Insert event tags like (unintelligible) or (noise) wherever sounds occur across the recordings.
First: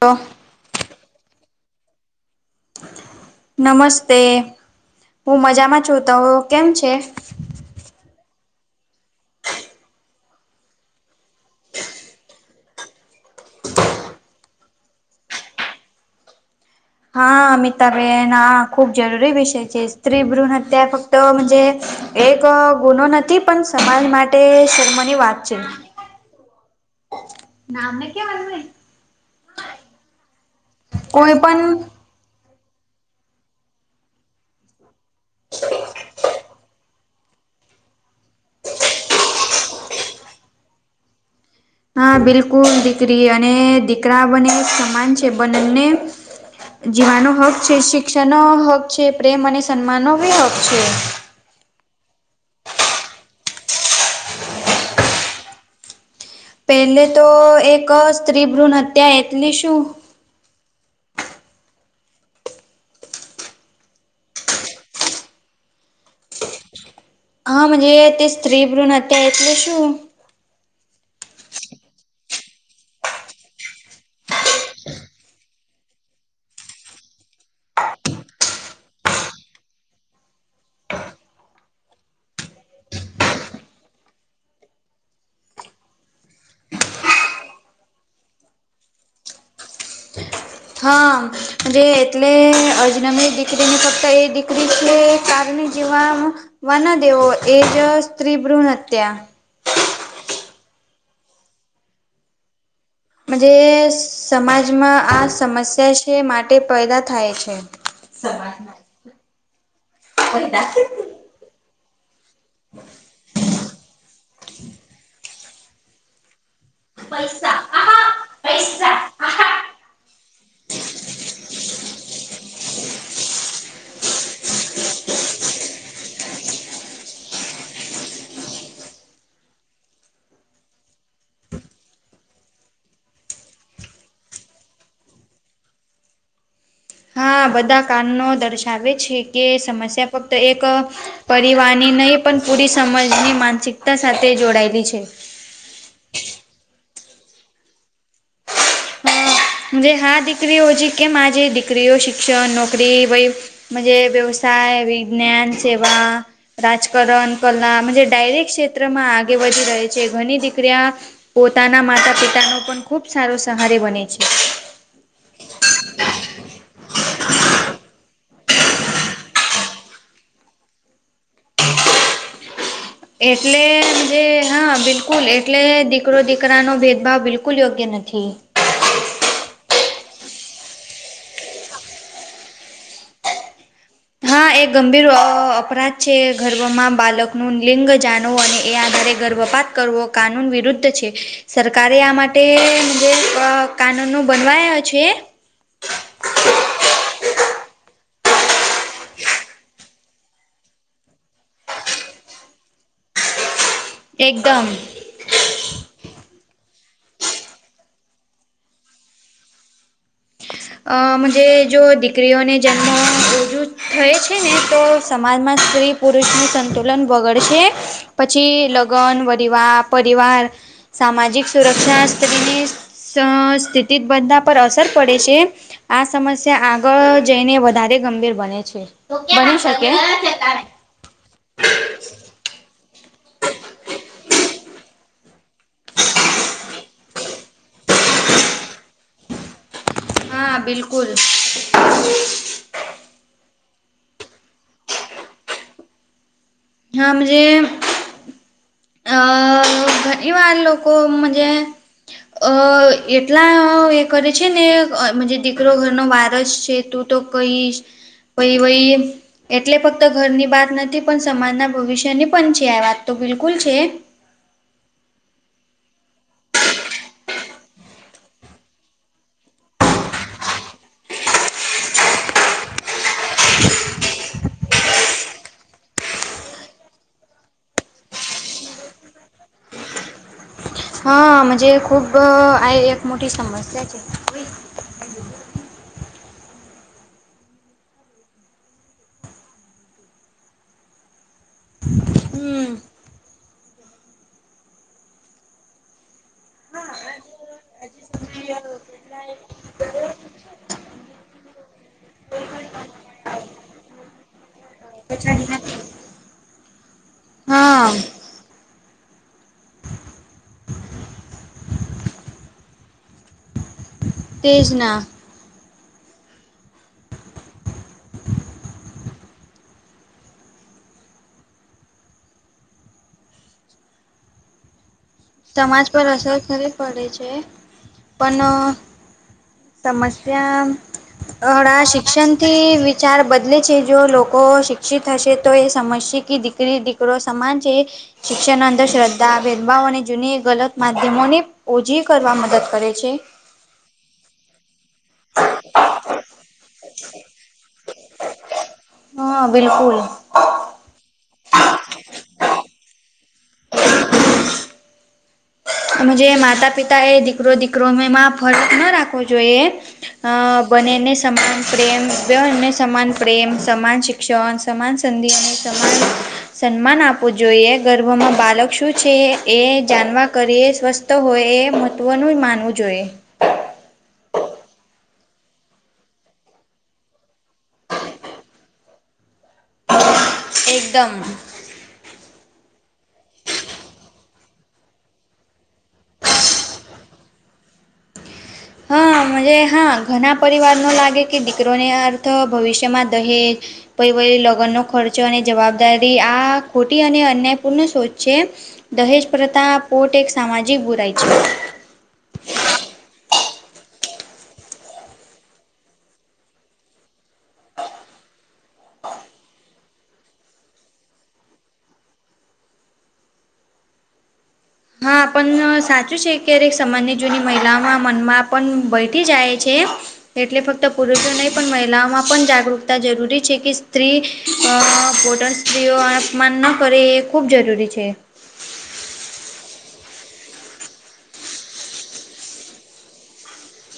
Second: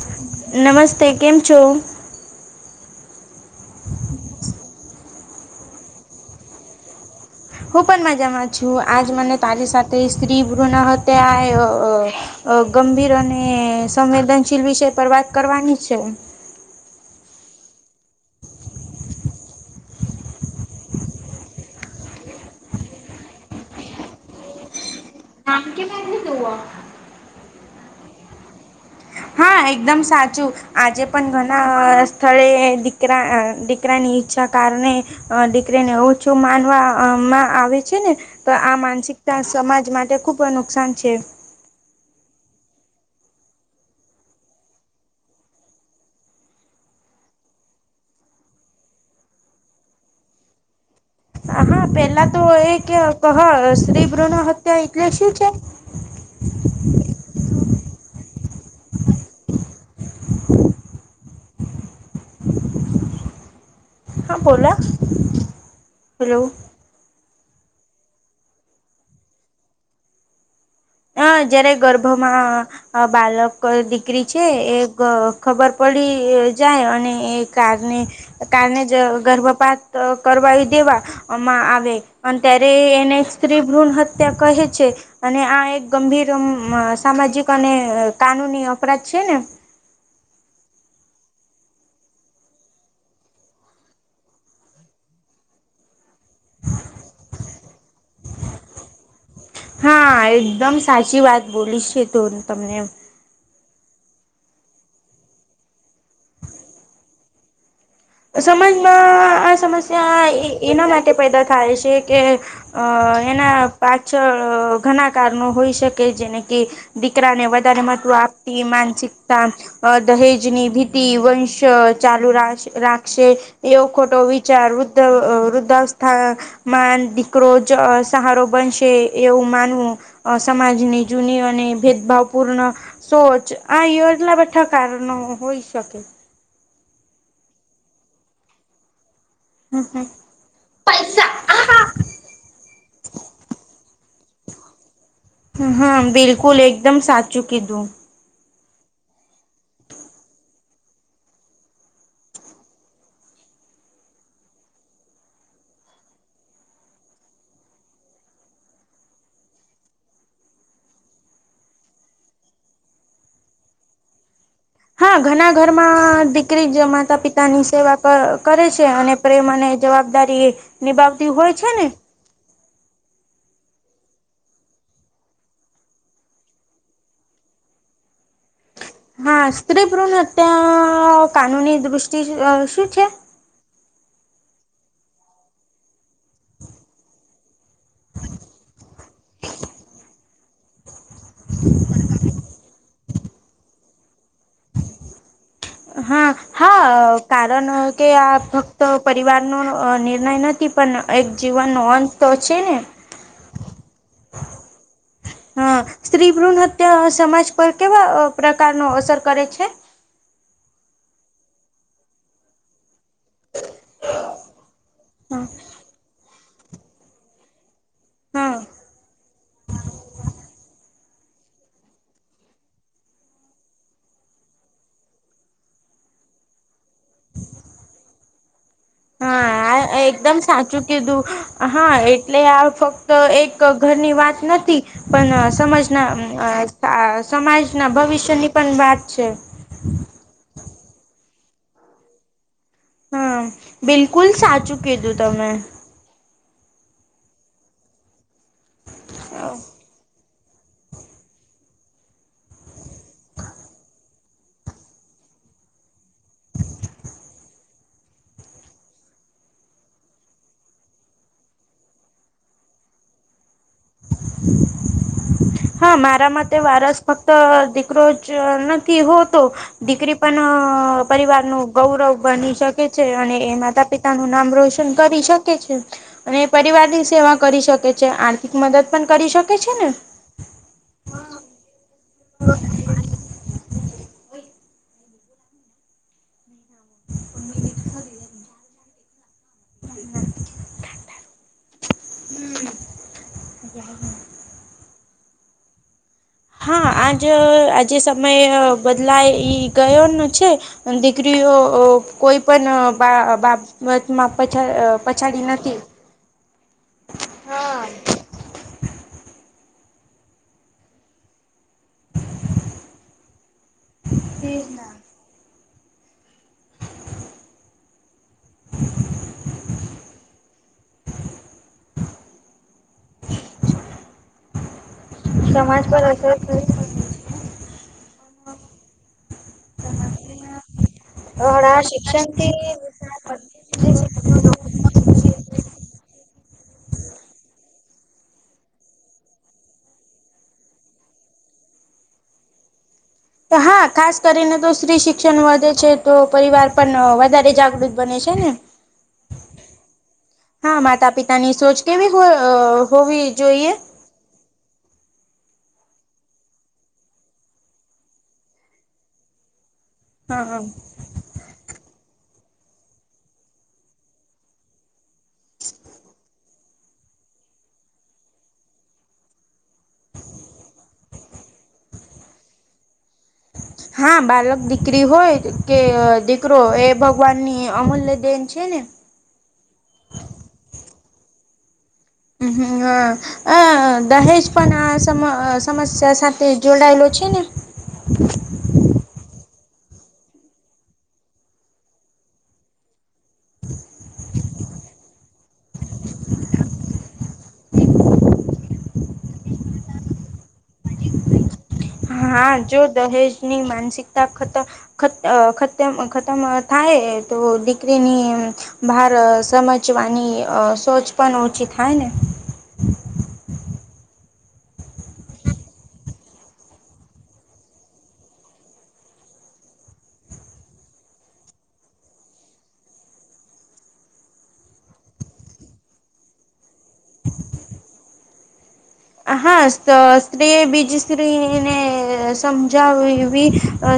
તો નમસ્તે કેમ છો નમસ્તે હું મજામાં છું તો કેમ છે હું પણ મજામાં છું આજ મને તારી સાથે સ્ત્રી બૃના આ ગંભીર અને સંવેદનશીલ વિષય પર વાત કરવાની છે હા અમિતાબેન હા ખૂબ જરૂરી વિષય છે સ્ત્રી ભ્રૂણ હતત્યા ફક્તજ એક ગુનો નથી પણ સમાજ માટે શર્મની વાત છે નામ ક્યા મરને હા એકદમ સાચું આજે પણ ઘણા સ્થળે દીકરા દીકરાની ઈચ્છા કારણે દીકરીને ઓછું માનવા માં આવે છે ને તો આ માનસિકતા સમાજ માટે ખૂબ નુકસાન છે હા બિલકુલ દીકરી અને દીકરા બને સમાન છે બંને જીવાનો હક છે શિક્ષણ નો હક છે પ્રેમ અને સન્માન નો બે હક છે હા પેલા તો એ કે ક શત્રી ભ્રણ હત્યા એટલે શું છે પેલે તો એક સ્ત્રી ભ્રૂણ હત્યા એટલી શું હા બોલા હેલો હાજ તે સ્ત્રી ભ્રણ હતા્યા એટલે શું હ જયારે ગર્ભમાં બાલક દીકરી છે એ ખબર પડી જાય અને એ કાર ને કારને જ ગર્ભપાત કરવા દેવા માં આવે અને ત્યારે એને એક સ્ત્રી ભ્રૂણ હત્યા કહે છે અને આ એક ગંભીર સામાજિક અને કાનૂની અપરાધ છે ને હા જે એટલે અજનમી દીકરી ને ફક્ત એ દીકરી છે કારની જીવાવામાં વન દેવો એજ સ્ત્રી ભ્રૂણ હત હત્યા. હા એકદમ સાચી વાત બોલી છે તો તમને. જે સમાજમાં આ સમસ્યા છે માટે પેદા થાય છે. સમાજમાં આ સમસ્યા એના માટે પેદા થાય છે. કે અ એના પાછળ ઘણા કારણો હોઈ શકે જેને કે દીકરાને પૈસા વધારે આહા મહત્વ આપતી પૈસા માનસિક તા આહા આ દહેજની ભીતિ વંશ ચાલુ રસ રાખ છે એવો ખોટો વિચાર વૃદ્ધ વ વ વૃદ્ધવસ્થા માન દીકરો જ સહારો બનશે એવું માનવું અ સમાજની જૂની અને ભેદભાવ પૂર્ણ સોચ આ યોજના બેઠા કારણો હોઈ શકે. હા બધા કારણો દર્શાવે છે કે હમ હમ સમસ્યા ફાક તો એક પરિવારની નહીં પણ પૂરી સમજની માનસિકતા સાથે જોડાયેલી છે. હ હા બિલકુલ એકદમ સાચું કીધું. જે હા દીકરી હો છે કેમ આ જે દીકરીઓ શિક્ષણ નોકરીય વહી મજે વ્યવસાય વિજ્ઞાન સેવા રાજકારણ કલા ડાયરેક ક્ષેત્રમાં આગે વધી રહે છે ઘણી દીકરીયા પોતાના માતા પિતાનો પણ ખૂબ સારો સહારે બને છે. હા ઘણા ઘરમાં દીકરી જ માતા પિતાની સેવા કર કરે છે અને પ્રેમ અને જવાબદારી નિભાવતી હોય છે ને. એટલેમ જે હા બિલકુલ એટલે દીકરો દીકરાનો ભેદભાવ બિલકુલ યોગ્ય નથી. હા સ્ત્રી ભૂણ અત્યા કાનૂની દૃષ્ટિ આ શું છે. હા એ ગંભીર અ અપરાધ છે ગર્ભમાં બાલકનું લિંગ જાણવ અને એ દરેક ગર્ભપાત કરવો કાનૂન વિરુદ્ધ છે. સરકારે આ માટે જે કા કાનૂનો બનવાયો છે. (inaudible) હા હા કારણ કે આ ફક્ત પરિવારનો નિર્ણય નથી પણ એક જીવનનો અંત તો છે ને. એકદમ. હા સ્ત્રી ભ્રૂણ હત્યા સમાજ પર કેવા પ્રકાર ન અસર કરે છે. આમ જે જો દીકરીઓને જન્મ યુ યુદ્ધ થાયે છે ને તો હા સમાજમાં સ્ત્રી પુરુષ નું સંતો લન બગડશે પછી હા. લગ્ન વારિવાર પરિવાર સામાજિક સુરક્ષા સ્થિતિ સ્થિતિ સા બધા પર અસર પડે છે. આ સમસ્યા આગળ જઈને વધારે ગંભીર બને છે. હા બની શકે આ એકદમ સાચું ચુ કીધું હા એટલે આ ફક્ત એક ઘરની વાત નથી પણ આ સમાજના આ સમાજના ભવિષ્યની પણ વાત છે. હા બિલકુલ. હા બિલકુલ સાચું કીધું તમે. હમજે આ ઘણીવાર લોકો હમજે અ એટલા એ કરે છે ને આ દીકરો ઘરનો વારસ છે તો તો કહીશ પાહિ વહી એટલે ફક્ત ઘરની બાત નથી પણ સમાજના ભવિષ્યની પણ છે આ વાત તો બિલકુલ છે. (inaudible) હા મારા માટે વારસ ફક્ત દીકરો જ નથી હોતો. દીકરી પણ પરિવાર નું ગૌરવ બની શકે છે અને એ માતા પિત તા નું નામ રોશન કરી શકે છે અને પરિવારની સેવા કરી શકે છે આર્થિક મદદ પણ કરી શકે છે ને? હા મજે ખૂબ આ એક મોટી સમસ્યા છે. (unintelligible) (unintelligible) (unintelligible) હમ (inaudible) હા આજ આજે સમય બદલાઈ ગયો ન છે. દીકરીઓ કોઈ પણ બા બાપ- બસ પછ પછાડી ન નથી. હા તેજના (unintelligible) સમાજ પર અસર કરવી પડે છે પણ સમસ્યા હળા આ શિક્ષણ વિ શિક્ષણથી વિચાર બદલે છે જો લોકો શિક્ષિત હશે તો એ સમજશે કે દીકરી દીકરો સમાન છે એ શિક્ષણ અંદર શ્રદ્ધા ભેદભાવ અને જૂની ગલત માધ્યમોને ઓછી કરવા મદદ કરે છે. હા ખાસ કરીને તો સ્ત્રી શિક્ષણ વધે છે તો પરિવાર પણ વધારે જાગૃત બને છે ને હા બિલકુલ! ! તેની સોચ કેવી હોવી જોઈએ. જે માતા પિતા એ દીકરો દીકરોમાં ફર્ક ના રાખવો જોઈએ. અ હા હા. બને એને સમાન પ્રેમ બ એને સમાન પ્રેમ સમાન શિક શ્ન સમાન સંધિ અને સમાન સન્માન આપવું જોઈએ ગર્ભમાં બાલક શું છે એ જાણવા કરીએ સ્વસ્થ હોય એ મહત્વનું માનવું જોઈએ. હ (unintelligible) હા બાલક દીકરી હોય કે દીકરો એ ભગવાનની અમૂલ્ય દેન છે ને એકદમ. હ હ હ અ દહેજ પણ આ સમસ્યા સાથે જોડાયેલુ છે ને? હા હા ઘણા પરિવારનો લાગે કે દીકરોને અર્થ ભવિષ્યમાં દહેજ પ વ લગ્નનો ખર્ચો અને જવાબદારી આ ખોટી અને અન્યાયપૂર્ણ શોચ છે. દહેજ પ્રથા પોતે એક સામાજિક બુરાય છે. હા જો દહેજની માનસિકતા ખતર ખ ખતમ ખતમ થાય તો દીકરીની ભાર સમજવાની સોચ પણ ઓછી થાય ને હા પણ સાચું છે ક્યારેક સામાન્ય જૂની મહિલાઓના મનમાં પણ બેઠી જાય છે. એટલે ફક્ત પુરુષો નહી પણ મહિલાઓમાં પણ જાગૃકતા જરૂરી છે કે સ્ત્રી પો સ્ત્રીઓ અપમાન ન કરે એ ખૂબ જરૂરી છે. હા સ્ત્રીએ બીજી સ્ત્રીને સમજાવી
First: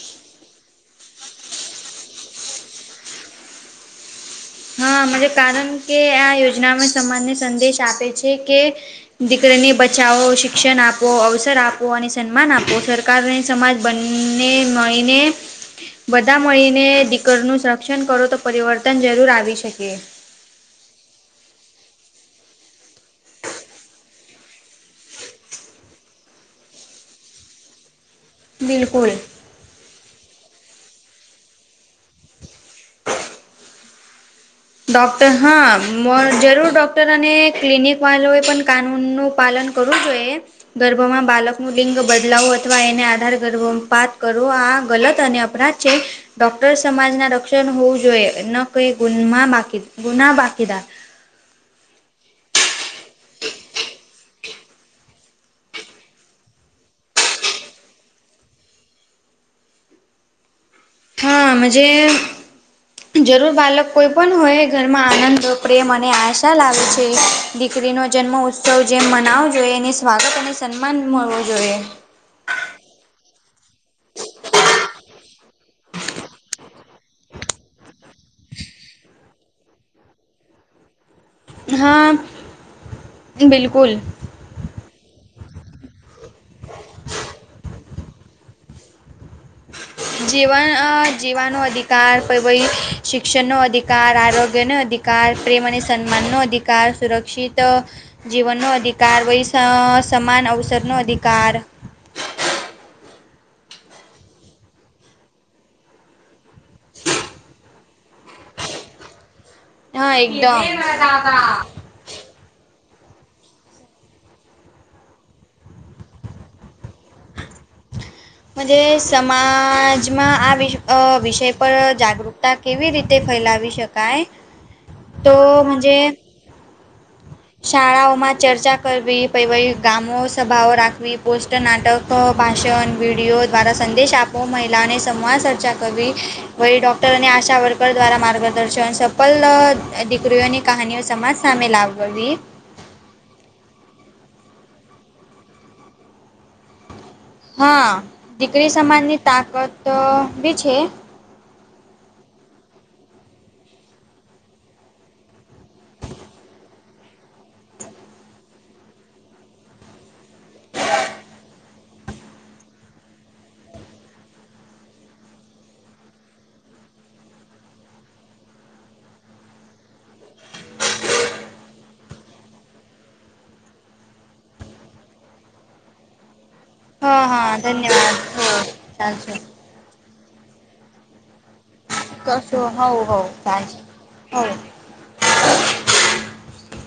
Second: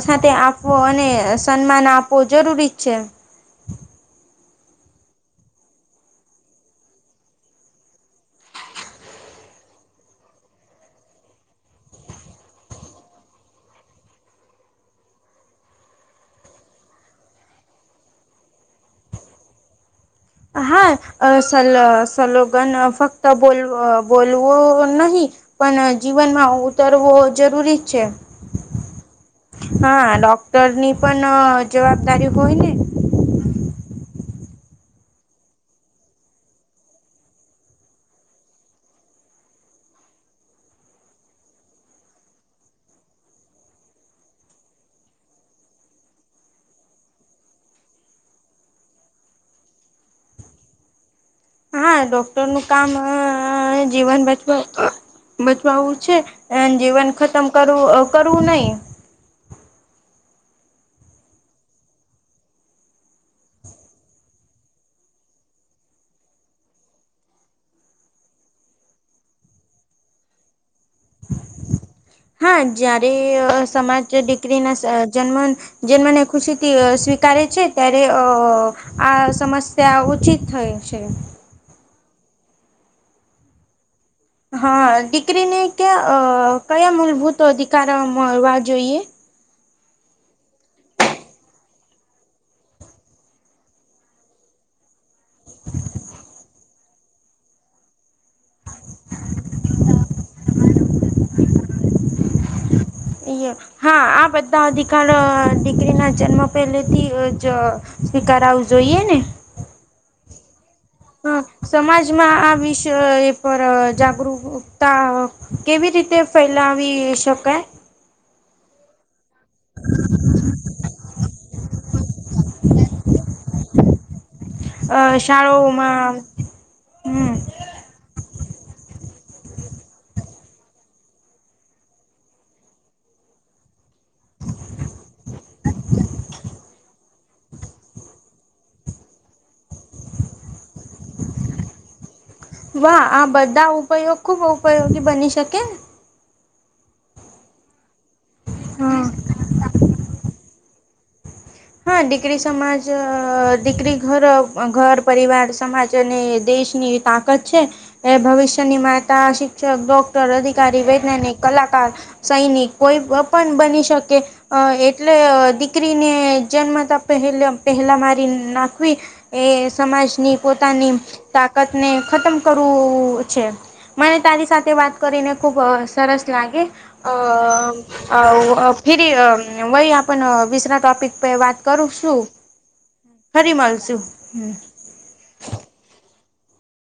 સાથે આપ હો અને સન્માન આપવો જરૂરી જ છે. હા મને કારણ કે આ યોજનામાં સમાજને સંદેશ આપે છે કે દીકરીને બચાવો શિક્ષણ આપો અવસર આપો અને સન્માન આપો સ સરકાર સમાજ બંને મળીને બધા મળીને દીકરીનું સંરક્ષણ કરો તો પરિવર્તન જરૂર આવી શકે. હા સલ સલોગન ફક્ત બોલ બોલવો નહી. પણ જીવનમાં ઉતરવો જરૂરી છે. બિલકુલ! હા ડોક્ટર ની પણ જવાબદારી હોય ને (unintelligible) ડોક્ટર હા જરૂર ડોક્ટર અને ક્લિનિક વાળો એ પણ કાનૂનનું પાલન કરવું જોઈએ. ગર્ભમાં બાળકનું લિંગ બદલાવો અથવા એને આધાર ગર્ભપાત કરવો, આ ગલત અને ડોક્ટર સમાજના રક્ષણ હોવું જોઈએ. એમન (unintelligible) હા, ડોક્ટરનું કામ જીવન બચવા બચવવું છે, એ જીવન ખતમ કરવું કરવું નહી. હા, જે જરૂર બાળક કોઈ પણ હોય, ઘરમાં આનંદ, પ્રેમ અને આશા લાવે છે. દીકરીનો જન્મ ઉત્સવ જેમ મનાવો જોઈએ, એને સ્વાગત અને સન્માન મળવો જોઈએ. હા, જયારે સમાજ દીકરીના જન્મ જે, મને ખુશીથી સ્વીકારે છે, ત્યારે અ આ સમસ્યા ઉચિત થાય છે. હા, બિલકુલ. હા, દીકરીને ક્યાં કયા મૂલભૂત અધિકાર મળવા જોઈએ? જીવન જીવાનો અધિકાર પછી શિક્ષણનો અધિકાર, આરોગ્યનો અધિકાર પ્રેમ અને સન્માનનો અધિકાર, સુરક્ષિત જીવનનો અધિકાર, પછી સમાન અવસરનો અધિકાર હા, આ બધા અધિકાર દીકરીના જન્મ પહેલે થી જ સ્વીકારવું જોઈએ ને? હા, એટલો. હા, સમાજમાં આ વિષય પર જાગૃકતા કેવી રીતે ફેલાવી શકાય? સમાજમાં આ વિષય પર જાગૃત કેવી રીતે ફેલાવી શકાય? અ તો શાળાઓમાં, મજે હમ્મ. શાળાઓમાં ચર્ચા કરવી, પછી ગામો સભાઓ રાખવી, પોસ્ટર નાટક અ ભાષણ વિડીયો દ્વારા સંદેશ આપો, મહિલાઓને સંવાદ સર્ચા કરવી પછી ડોક્ટર અને આશા વર્કર દ્વારા માર્ગદર્શન સફલ દીકરીઓની કહાનીઓ સમાજ સામે લાવી બધી વાહ, આ બધા ઉપયોગ ખુબ ઉપયોગી બની શકે હા, દીકરી હા સમાનની તાકતબી છે. હા, દીકરી સમાજ દીકરી ઘર-ઘર પરિવાર સમાજ અને દેશની તાકાત છે. એ ભવિષ્યની માતા, શિક્ષક, ડોક્ટર, અધિકારી, વૈજ્ઞાનિક, કલાકાર સૈનિક કોઈ પણ બની શકે, એટલે દીકરીને જન્મતા પહેલા મારી નાખવી એ સમાજની પોતાની તાકાતને ખતમ કરવું છે. મને, તારી સાથે વાત કરીને ખુબ સરસ લાગે હા હા ધન્યવાદ હો અ ફરી ચાલશે વહી આપણે બીજા ટોપિક વાત કરીશું કશું હવ હવ ફરી ચાલશે મળશું. હવ